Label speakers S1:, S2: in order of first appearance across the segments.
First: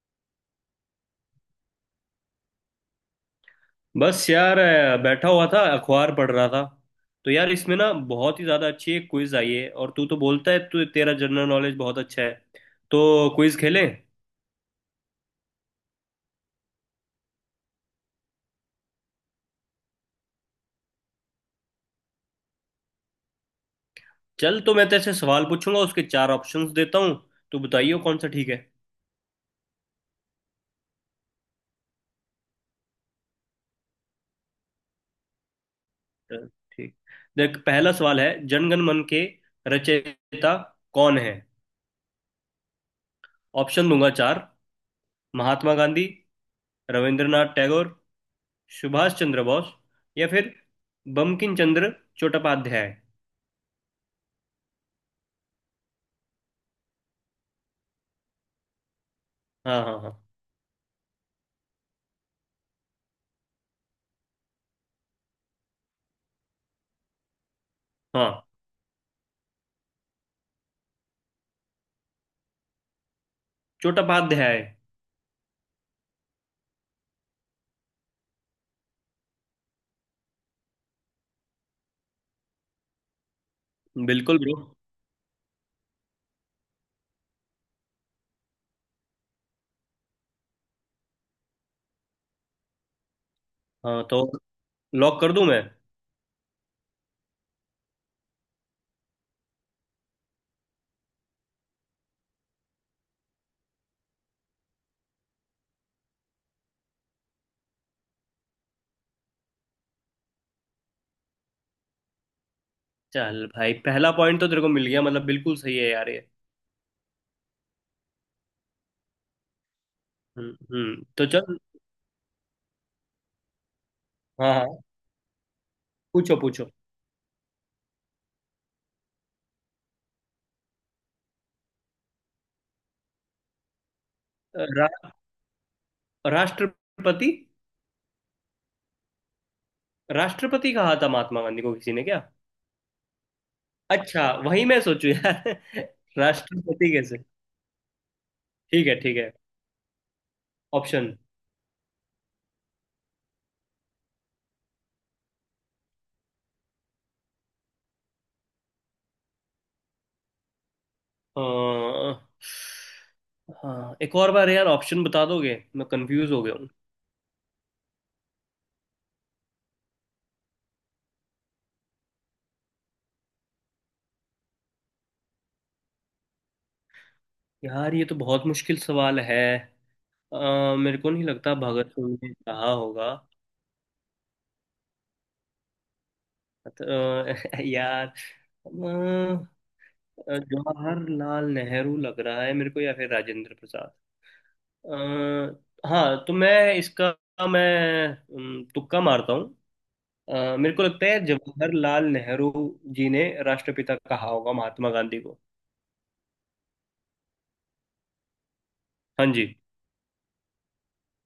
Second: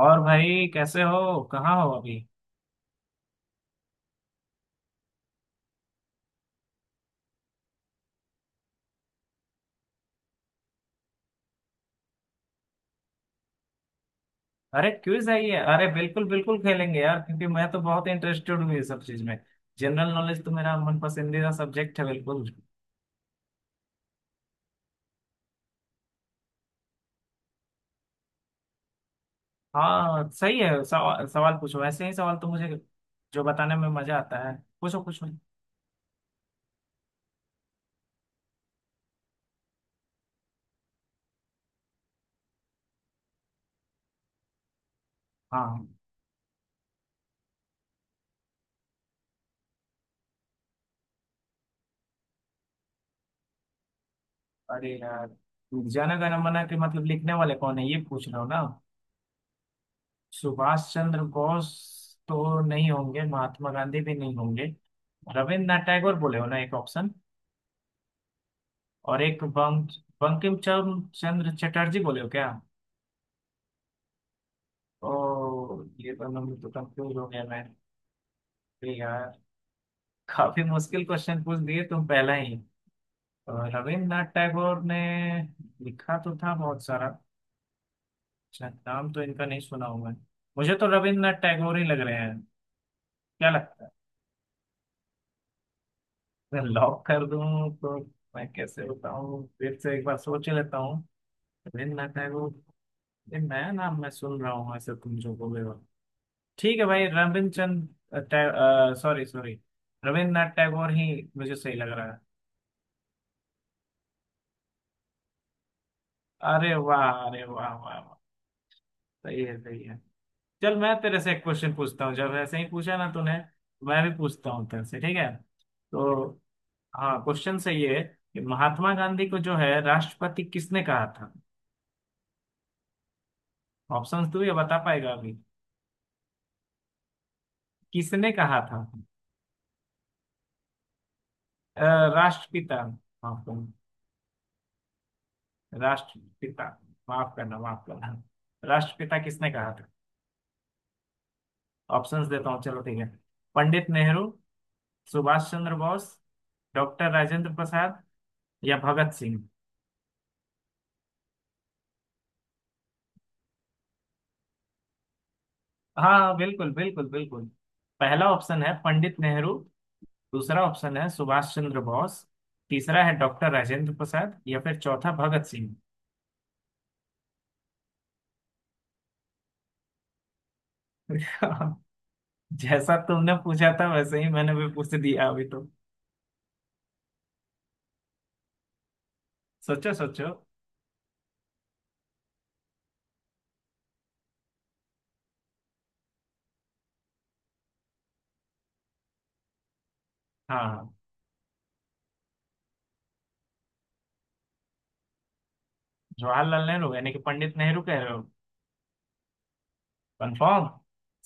S1: और भाई कैसे हो। कहाँ हो अभी।
S2: बस यार बैठा हुआ था, अखबार पढ़ रहा था। तो यार इसमें ना बहुत ही ज़्यादा अच्छी एक क्विज आई है। और तू तो बोलता है तू, तेरा जनरल नॉलेज बहुत अच्छा है। तो क्विज खेलें।
S1: अरे क्विज है ये। अरे बिल्कुल बिल्कुल खेलेंगे यार, क्योंकि मैं तो बहुत इंटरेस्टेड हूँ ये सब चीज में। जनरल नॉलेज तो मेरा मन पसंदीदा सब्जेक्ट है बिल्कुल।
S2: चल, तो मैं तेरे से सवाल पूछूंगा। उसके चार ऑप्शंस देता हूँ। तू बताइयो कौन सा ठीक है।
S1: हाँ सही है, सवाल पूछो। ऐसे ही सवाल तो मुझे जो बताने में मजा आता है। पूछो पूछो।
S2: चल, ठीक। देख पहला सवाल है, जनगण मन के रचयिता कौन है। ऑप्शन दूंगा चार। महात्मा
S1: हाँ।
S2: गांधी, रविंद्रनाथ टैगोर, सुभाष चंद्र बोस, या फिर बंकिम चंद्र चट्टोपाध्याय।
S1: अरे यार, जाना गाना मना के मतलब लिखने वाले कौन है ये पूछ रहा हूँ ना।
S2: हाँ हाँ हाँ।
S1: सुभाष चंद्र बोस तो नहीं होंगे, महात्मा गांधी भी नहीं होंगे। रविन्द्रनाथ टैगोर बोले हो ना एक ऑप्शन।
S2: हाँ।
S1: और एक बंक, बंकिम चंद्र चटर्जी बोले हो क्या।
S2: चट्टोपाध्याय।
S1: ओ ये दोनों में तो कंफ्यूज हो गया मैं। अरे यार, काफी मुश्किल क्वेश्चन पूछ दिए तुम पहला ही। और रविन्द्रनाथ
S2: बिल्कुल ब्रो।
S1: टैगोर ने लिखा तो था बहुत सारा। अच्छा, नाम तो इनका नहीं सुना हूं मैं। मुझे तो रविन्द्रनाथ टैगोर ही लग रहे हैं। क्या लगता
S2: हाँ, तो लॉक कर दूं मैं।
S1: है, लॉक कर दूं तो। मैं कैसे बताऊं, फिर से एक बार सोच लेता हूँ। रविन्द्रनाथ टैगोर, ये नया नाम मैं सुन रहा हूँ ऐसे तुम जो बोले हो। ठीक है भाई, रविंद्रचंद टै- सॉरी सॉरी, रविन्द्रनाथ टैगोर ही मुझे सही लग रहा है।
S2: चल भाई, पहला पॉइंट तो तेरे को मिल गया। मतलब बिल्कुल सही है यार ये।
S1: अरे वाह, अरे वाह वाह वाह, सही है सही है। चल मैं तेरे
S2: तो
S1: से एक
S2: चल।
S1: क्वेश्चन पूछता हूँ। जब ऐसे ही पूछा ना तूने, मैं भी पूछता
S2: हाँ
S1: हूँ
S2: हाँ।
S1: तेरे से, ठीक है। तो
S2: पूछो पूछो।
S1: हाँ, क्वेश्चन सही है कि महात्मा गांधी को जो है राष्ट्रपति किसने कहा था। ऑप्शन तू ये बता
S2: रा,
S1: पाएगा अभी।
S2: राष्ट्रपति।
S1: किसने कहा था।
S2: राष्ट्रपति कहा था महात्मा गांधी को
S1: अ,
S2: किसी ने क्या?
S1: राष्ट्रपिता, माफ करना,
S2: अच्छा, वही मैं सोचू यार
S1: राष्ट्रपिता,
S2: राष्ट्रपति कैसे।
S1: माफ करना माफ करना।
S2: ठीक है ठीक
S1: राष्ट्रपिता
S2: है।
S1: किसने कहा था।
S2: ऑप्शन।
S1: ऑप्शंस देता हूँ, चलो ठीक है। पंडित नेहरू, सुभाष चंद्र बोस, डॉक्टर राजेंद्र प्रसाद, या भगत सिंह।
S2: हाँ, एक और बार यार ऑप्शन बता दोगे, मैं कंफ्यूज
S1: हाँ
S2: हो गया हूँ।
S1: बिल्कुल बिल्कुल बिल्कुल। पहला ऑप्शन है पंडित नेहरू, दूसरा ऑप्शन है सुभाष चंद्र बोस, तीसरा है डॉक्टर राजेंद्र प्रसाद, या फिर चौथा भगत सिंह।
S2: यार ये तो बहुत मुश्किल सवाल है। मेरे को नहीं लगता भगत सिंह ने कहा
S1: जैसा
S2: होगा।
S1: तुमने पूछा था वैसे ही मैंने भी पूछ दिया अभी तो।
S2: अ, यार। अ,
S1: सोचो सोचो।
S2: जवाहरलाल नेहरू लग रहा है मेरे को, या फिर राजेंद्र प्रसाद। हाँ, तो मैं इसका, मैं तुक्का मारता हूँ। मेरे को
S1: हाँ,
S2: लगता है जवाहरलाल नेहरू जी ने राष्ट्रपिता कहा होगा महात्मा गांधी को।
S1: जवाहरलाल नेहरू यानी कि पंडित नेहरू कह रहे हो।
S2: हाँ जी।
S1: कंफर्म।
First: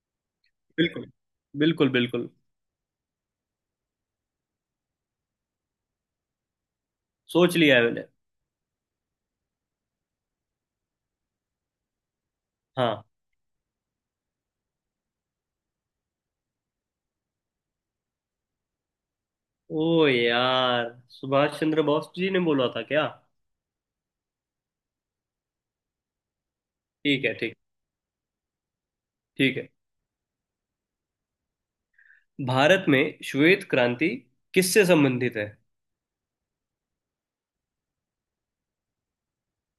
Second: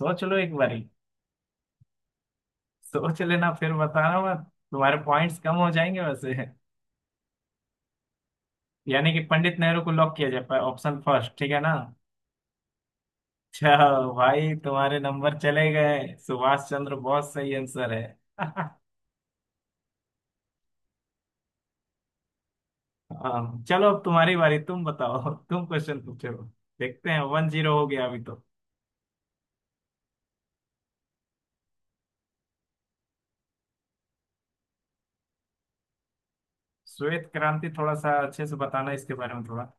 S1: सोच लो एक बारी।
S2: बिल्कुल बिल्कुल बिल्कुल।
S1: सोच लेना फिर बताना मत, तुम्हारे पॉइंट्स कम हो जाएंगे वैसे।
S2: सोच लिया है मैंने।
S1: यानी कि पंडित नेहरू को लॉक किया जाए, ऑप्शन फर्स्ट, ठीक है ना।
S2: हाँ।
S1: अच्छा, भाई तुम्हारे नंबर चले गए, सुभाष चंद्र बोस सही आंसर है।
S2: ओ यार, सुभाष चंद्र बोस जी ने बोला था क्या?
S1: हाँ, चलो अब तुम्हारी बारी, तुम बताओ। तुम क्वेश्चन पूछो, देखते हैं।
S2: ठीक है
S1: वन
S2: ठीक।
S1: जीरो हो गया अभी तो।
S2: ठीक है। भारत में श्वेत क्रांति किससे संबंधित है?
S1: श्वेत क्रांति थोड़ा सा अच्छे से बताना इसके बारे में थोड़ा।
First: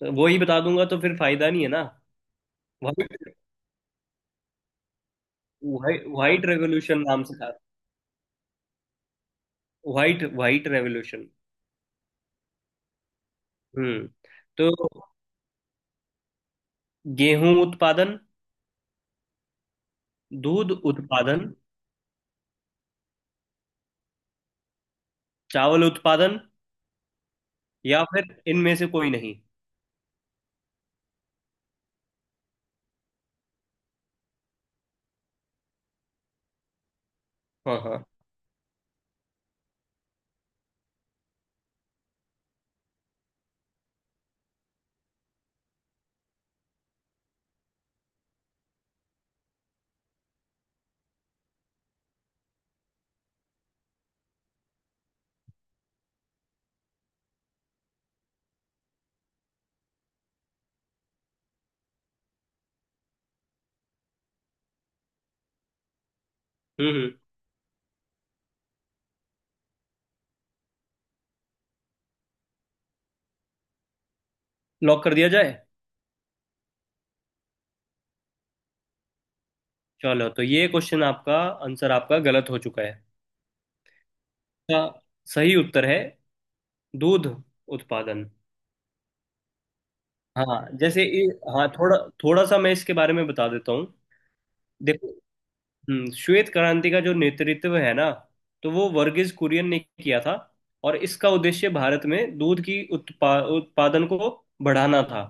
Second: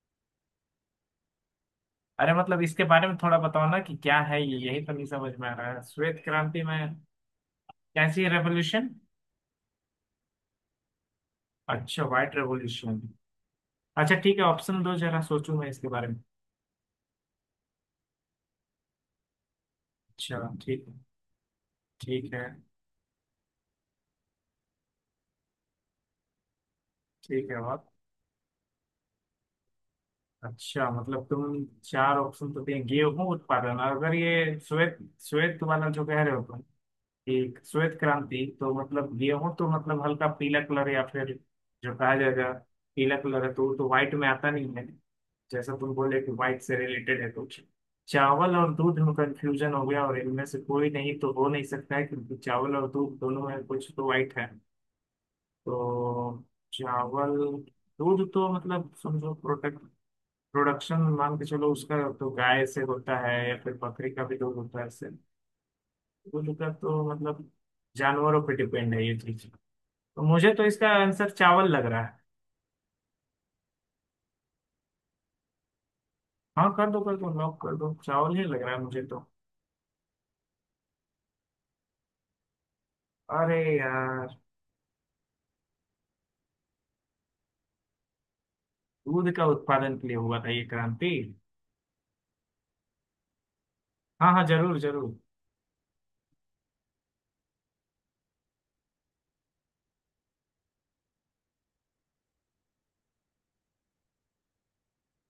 S2: तो वो ही बता दूंगा तो फिर फायदा नहीं है ना।
S1: अरे मतलब इसके बारे में थोड़ा बताओ ना कि क्या है ये, यही तो नहीं समझ में आ रहा है,
S2: व्हाइट
S1: श्वेत
S2: व्हाइट
S1: क्रांति में।
S2: रेवोल्यूशन नाम से था।
S1: कैसी रेवोल्यूशन।
S2: White white revolution.
S1: अच्छा व्हाइट रेवोल्यूशन।
S2: हम्म।
S1: अच्छा ठीक है,
S2: तो
S1: ऑप्शन दो, जरा सोचूं मैं इसके बारे में।
S2: गेहूं उत्पादन,
S1: अच्छा
S2: दूध
S1: ठीक है।
S2: उत्पादन,
S1: ठीक है।
S2: चावल उत्पादन,
S1: ठीक है और।
S2: या फिर इनमें से कोई नहीं।
S1: अच्छा मतलब तुम चार ऑप्शन तो दें गेहूं उत्पादन, और अगर ये श्वेत, श्वेत वाला जो कह रहे हो तुम, ठीक
S2: हाँ
S1: श्वेत
S2: हाँ।
S1: क्रांति, तो मतलब गेहूं तो मतलब हल्का पीला कलर, या फिर जो कहा जाएगा पीला कलर है, तो वो तो व्हाइट में आता नहीं है। जैसा तुम बोले कि व्हाइट से रिलेटेड है कुछ। चावल और दूध में कंफ्यूजन हो गया, और इनमें से कोई नहीं तो हो नहीं सकता है क्योंकि चावल और दूध दोनों में कुछ तो व्हाइट है। तो चावल, दूध, तो मतलब समझो प्रोडक्ट, प्रोडक्शन मान के चलो, उसका तो गाय से होता है या फिर बकरी का भी दूध होता है, इससे दूध का तो
S2: हम्म।
S1: मतलब जानवरों पे डिपेंड है ये चीज। तो मुझे तो इसका आंसर चावल लग रहा है।
S2: लॉक कर दिया जाए।
S1: हाँ कर दो लॉक कर दो, चावल ही लग रहा है मुझे तो।
S2: चलो, तो ये क्वेश्चन आपका, आंसर आपका गलत हो चुका है।
S1: अरे यार।
S2: इसका सही उत्तर है दूध उत्पादन।
S1: दूध का उत्पादन के लिए हुआ था ये
S2: हाँ जैसे
S1: क्रांति।
S2: ये- हाँ, थोड़ा थोड़ा सा मैं इसके बारे में बता देता हूँ।
S1: हाँ हाँ जरूर
S2: देखो,
S1: जरूर।
S2: श्वेत क्रांति का जो नेतृत्व है ना, तो वो वर्गीज कुरियन ने किया था। और इसका उद्देश्य भारत में दूध की उत्पादन को बढ़ाना था।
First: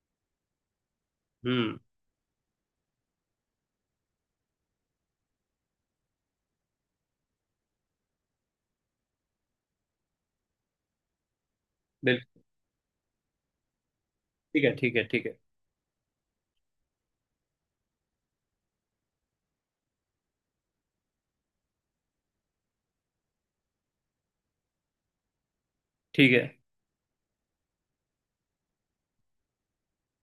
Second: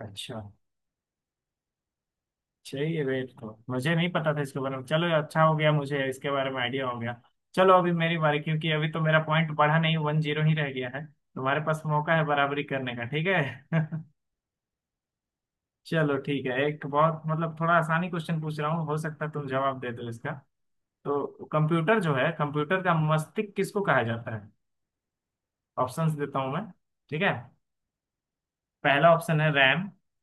S1: अच्छा।
S2: हम्म।
S1: चाहिए वेट, तो मुझे नहीं पता था इसके बारे में, चलो अच्छा हो गया, मुझे इसके बारे में आइडिया हो गया। चलो अभी मेरी बारी, क्योंकि अभी तो मेरा पॉइंट बढ़ा नहीं, 1-0 ही रह गया है। तुम्हारे पास मौका है
S2: बिल्कुल।
S1: बराबरी करने का, ठीक है।
S2: ठीक है ठीक है ठीक है।
S1: चलो ठीक है, एक बहुत मतलब थोड़ा आसानी क्वेश्चन पूछ रहा हूँ, हो सकता है तुम जवाब दे दो इसका। तो कंप्यूटर जो है, कंप्यूटर का मस्तिष्क किसको कहा जाता है। ऑप्शंस
S2: ठीक
S1: देता
S2: है।
S1: हूँ मैं। ठीक है। पहला ऑप्शन है RAM,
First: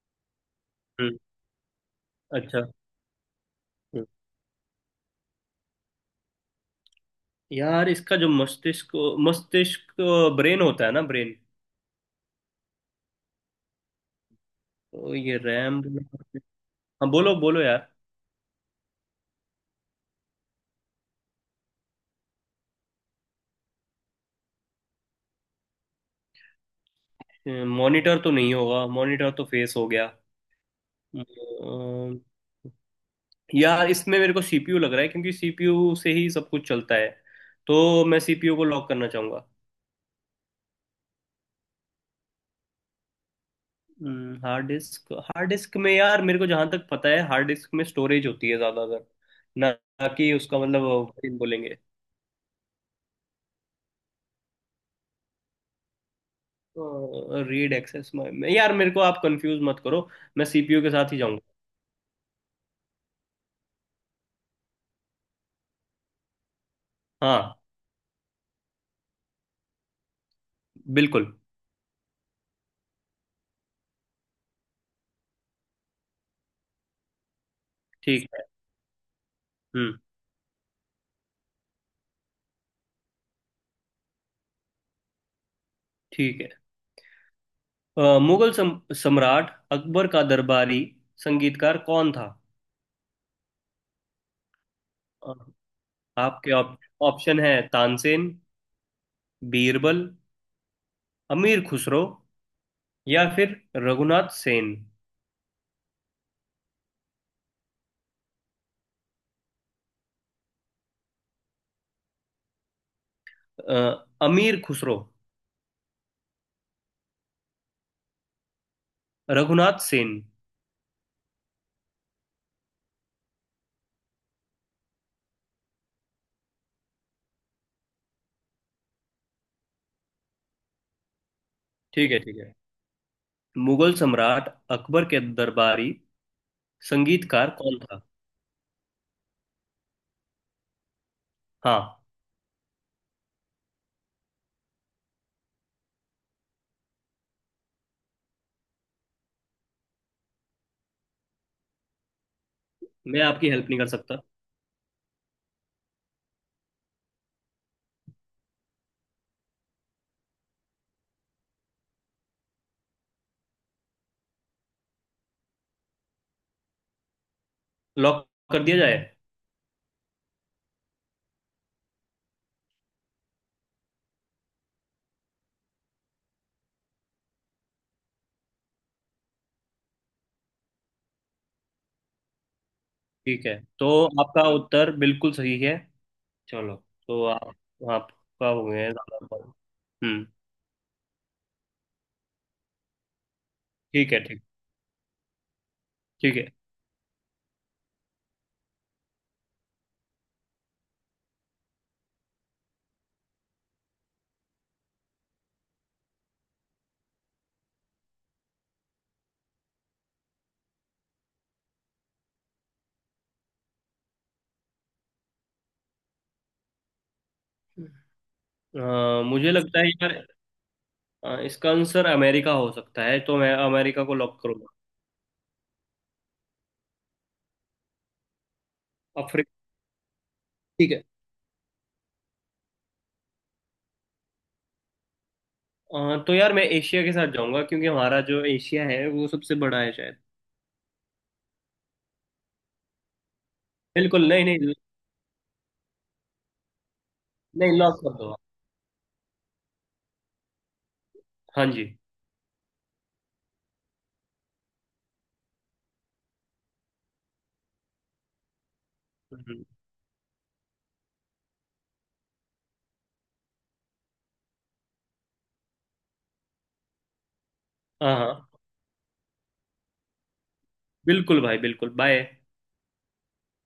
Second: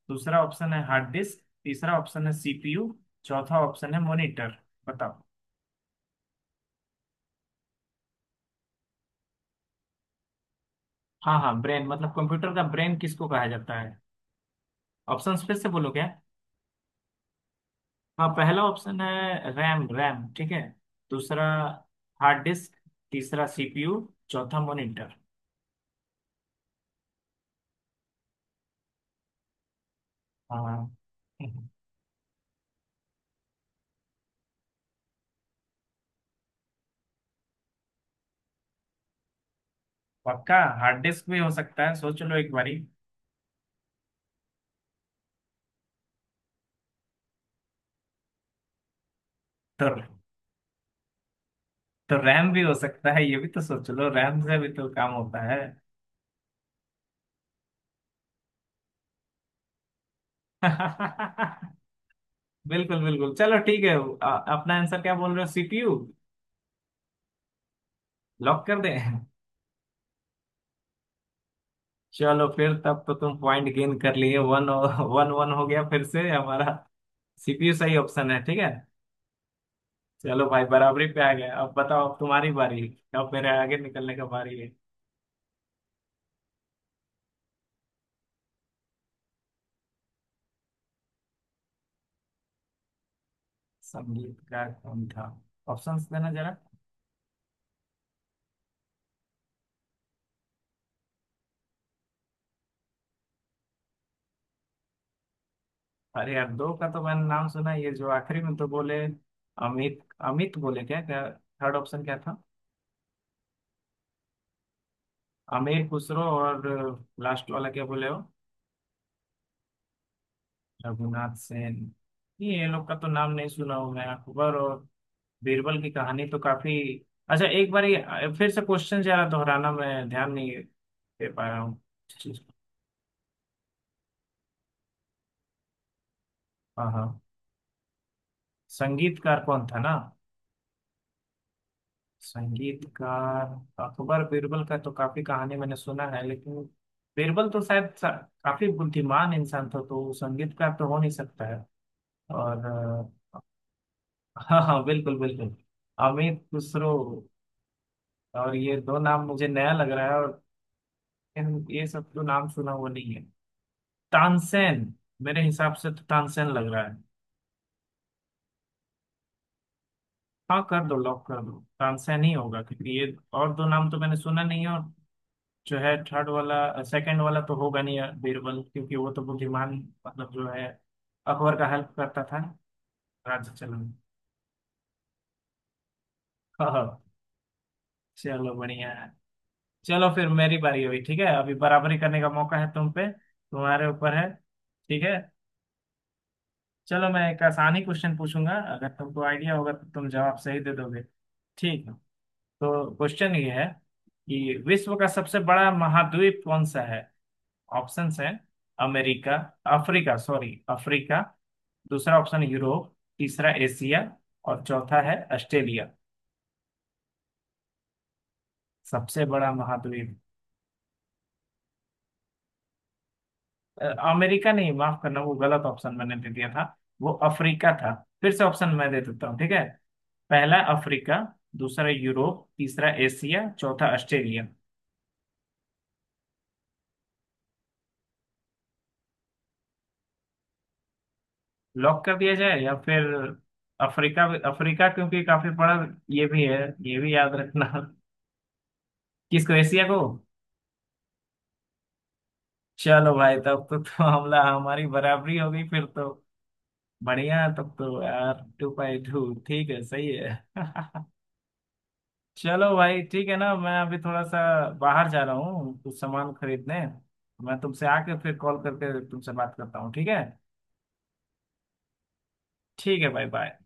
S1: दूसरा ऑप्शन है हार्ड
S2: हम्म।
S1: डिस्क, तीसरा ऑप्शन है
S2: अच्छा।
S1: CPU, चौथा ऑप्शन है
S2: हम्म।
S1: मॉनिटर। बताओ।
S2: यार इसका जो मस्तिष्क, मस्तिष्क, ब्रेन होता है ना, ब्रेन।
S1: हाँ हाँ, ब्रेन मतलब कंप्यूटर का ब्रेन किसको कहा जाता है।
S2: तो ये
S1: ऑप्शंस फिर से
S2: रैम,
S1: बोलो क्या।
S2: हाँ। बोलो बोलो यार।
S1: हाँ पहला ऑप्शन है रैम, RAM, ठीक है। दूसरा हार्ड डिस्क, तीसरा CPU, चौथा मॉनिटर।
S2: मॉनिटर तो नहीं होगा, मॉनिटर तो फेस हो गया।
S1: हाँ हाँ, हाँ, हाँ।
S2: अम्म, यार इसमें मेरे को सीपीयू लग रहा है, क्योंकि सीपीयू से ही सब कुछ चलता है। तो मैं सीपीयू को लॉक करना चाहूंगा।
S1: पक्का। हार्ड डिस्क भी हो सकता है, सोच लो एक बारी।
S2: हार्ड डिस्क, हार्ड डिस्क में यार, मेरे को जहां तक पता है, हार्ड डिस्क में स्टोरेज होती है ज्यादातर ना।
S1: तो।
S2: ना कि उसका मतलब वो बोलेंगे।
S1: तो RAM भी हो सकता है, ये भी तो सोच लो, RAM से भी तो काम होता है।
S2: रीड एक्सेस में, यार मेरे को आप कंफ्यूज मत करो, मैं सीपीयू के साथ ही जाऊंगा।
S1: बिल्कुल बिल्कुल, चलो ठीक है। अपना आंसर क्या बोल रहे हो, CPU,
S2: हाँ।
S1: लॉक कर दें।
S2: बिल्कुल।
S1: चलो फिर तब तो तुम पॉइंट गेन कर लिए, 1-1 हो गया फिर से हमारा। CPU सही
S2: ठीक
S1: ऑप्शन है,
S2: है।
S1: ठीक है।
S2: हम्म।
S1: चलो भाई बराबरी पे आ गया, अब बताओ, अब तुम्हारी बारी। अब मेरे आगे निकलने का बारी है।
S2: ठीक है। मुगल सम्राट अकबर का दरबारी संगीतकार कौन था?
S1: संगीतकार कौन था। ऑप्शंस देना
S2: आपके
S1: जरा।
S2: ऑप्शन है तानसेन, बीरबल, अमीर खुसरो, या फिर रघुनाथ सेन।
S1: अरे यार दो का तो मैंने नाम सुना, ये जो आखिरी में तो बोले, अमित, अमित बोले क्या क्या, थर्ड ऑप्शन क्या था।
S2: अ, अमीर खुसरो।
S1: आमिर खुसरो, और लास्ट वाला क्या बोले हो।
S2: रघुनाथ सेन।
S1: रघुनाथ सेन। ये लोग का तो नाम नहीं सुना हूं मैं। अकबर और बीरबल की कहानी तो काफी। अच्छा एक बार ये फिर से क्वेश्चन जरा दोहराना, मैं ध्यान नहीं दे पा रहा हूँ
S2: ठीक
S1: इस
S2: है ठीक
S1: चीज़ को।
S2: है। मुगल सम्राट अकबर के दरबारी
S1: हाँ हाँ।
S2: संगीतकार कौन था?
S1: संगीतकार कौन था ना।
S2: हाँ।
S1: संगीतकार। अकबर बीरबल का तो काफी कहानी मैंने सुना है, लेकिन बीरबल तो शायद सा-, काफी बुद्धिमान इंसान था, तो वो संगीतकार तो हो नहीं सकता है। और
S2: मैं आपकी हेल्प नहीं कर सकता।
S1: हाँ हाँ बिल्कुल बिल्कुल। अमित खुसरो और ये दो नाम मुझे नया लग रहा है, और ये सब तो नाम सुना हुआ नहीं है। तानसेन, मेरे हिसाब से तो तानसेन लग रहा है।
S2: लॉक कर दिया जाए।
S1: हाँ कर दो, लॉक कर दो। तानसेन ही होगा, क्योंकि ये और दो नाम तो मैंने सुना नहीं है, और जो है थर्ड वाला, सेकंड वाला तो होगा नहीं यार बीरबल, क्योंकि वो तो बुद्धिमान मतलब जो है, अकबर का हेल्प करता था
S2: ठीक
S1: राज्य
S2: है,
S1: चलाने
S2: तो
S1: में।
S2: आपका उत्तर बिल्कुल सही है। चलो,
S1: हाँ।
S2: तो आप, आपका
S1: चलो
S2: हो गया
S1: बढ़िया
S2: है
S1: है।
S2: ज्यादा पॉइंट।
S1: चलो
S2: हम्म।
S1: फिर मेरी बारी हुई, ठीक है, अभी बराबरी करने का मौका है तुम पे, तुम्हारे
S2: ठीक
S1: ऊपर
S2: है
S1: है।
S2: ठीक।
S1: ठीक है।
S2: ठीक है।
S1: चलो मैं एक आसानी क्वेश्चन पूछूंगा, अगर तुमको आइडिया होगा तो तुम जवाब सही दे दोगे, ठीक है। तो क्वेश्चन ये है कि विश्व का सबसे बड़ा महाद्वीप कौन सा है। ऑप्शंस हैं अमेरिका, अफ्रीका, सॉरी, अफ्रीका, दूसरा ऑप्शन यूरोप, तीसरा एशिया, और चौथा है ऑस्ट्रेलिया। सबसे बड़ा
S2: मुझे लगता है
S1: महाद्वीप।
S2: यार, इसका आंसर अमेरिका हो सकता है, तो मैं
S1: अ,
S2: अमेरिका को लॉक
S1: अमेरिका
S2: करूंगा।
S1: नहीं, माफ करना, वो गलत ऑप्शन मैंने दे दिया था, वो अफ्रीका था। फिर से ऑप्शन मैं दे देता हूँ, ठीक
S2: अफ्रीका।
S1: है। पहला
S2: ठीक है।
S1: अफ्रीका, दूसरा यूरोप, तीसरा एशिया, चौथा ऑस्ट्रेलिया।
S2: तो यार मैं एशिया के साथ जाऊंगा, क्योंकि हमारा जो एशिया है वो सबसे बड़ा है शायद।
S1: लॉक कर दिया जाए, या फिर अफ्रीका।
S2: बिल्कुल नहीं नहीं।
S1: अफ्रीका क्योंकि काफी बड़ा ये भी है, ये भी याद रखना।
S2: नहीं, लॉक कर दो।
S1: किसको, एशिया को।
S2: हाँ जी।
S1: चलो भाई तब तो, हमला हमारी बराबरी हो गई फिर तो। बढ़िया, तब तो यार 2-2,
S2: हम्म।
S1: ठीक है, सही है। चलो भाई ठीक है ना, मैं अभी थोड़ा सा बाहर जा रहा हूँ कुछ सामान खरीदने, मैं तुमसे
S2: हाँ
S1: आके फिर
S2: हाँ,
S1: कॉल करके तुमसे बात करता हूँ, ठीक है।
S2: बिल्कुल भाई, बिल्कुल, बाय।
S1: ठीक है भाई, बाय।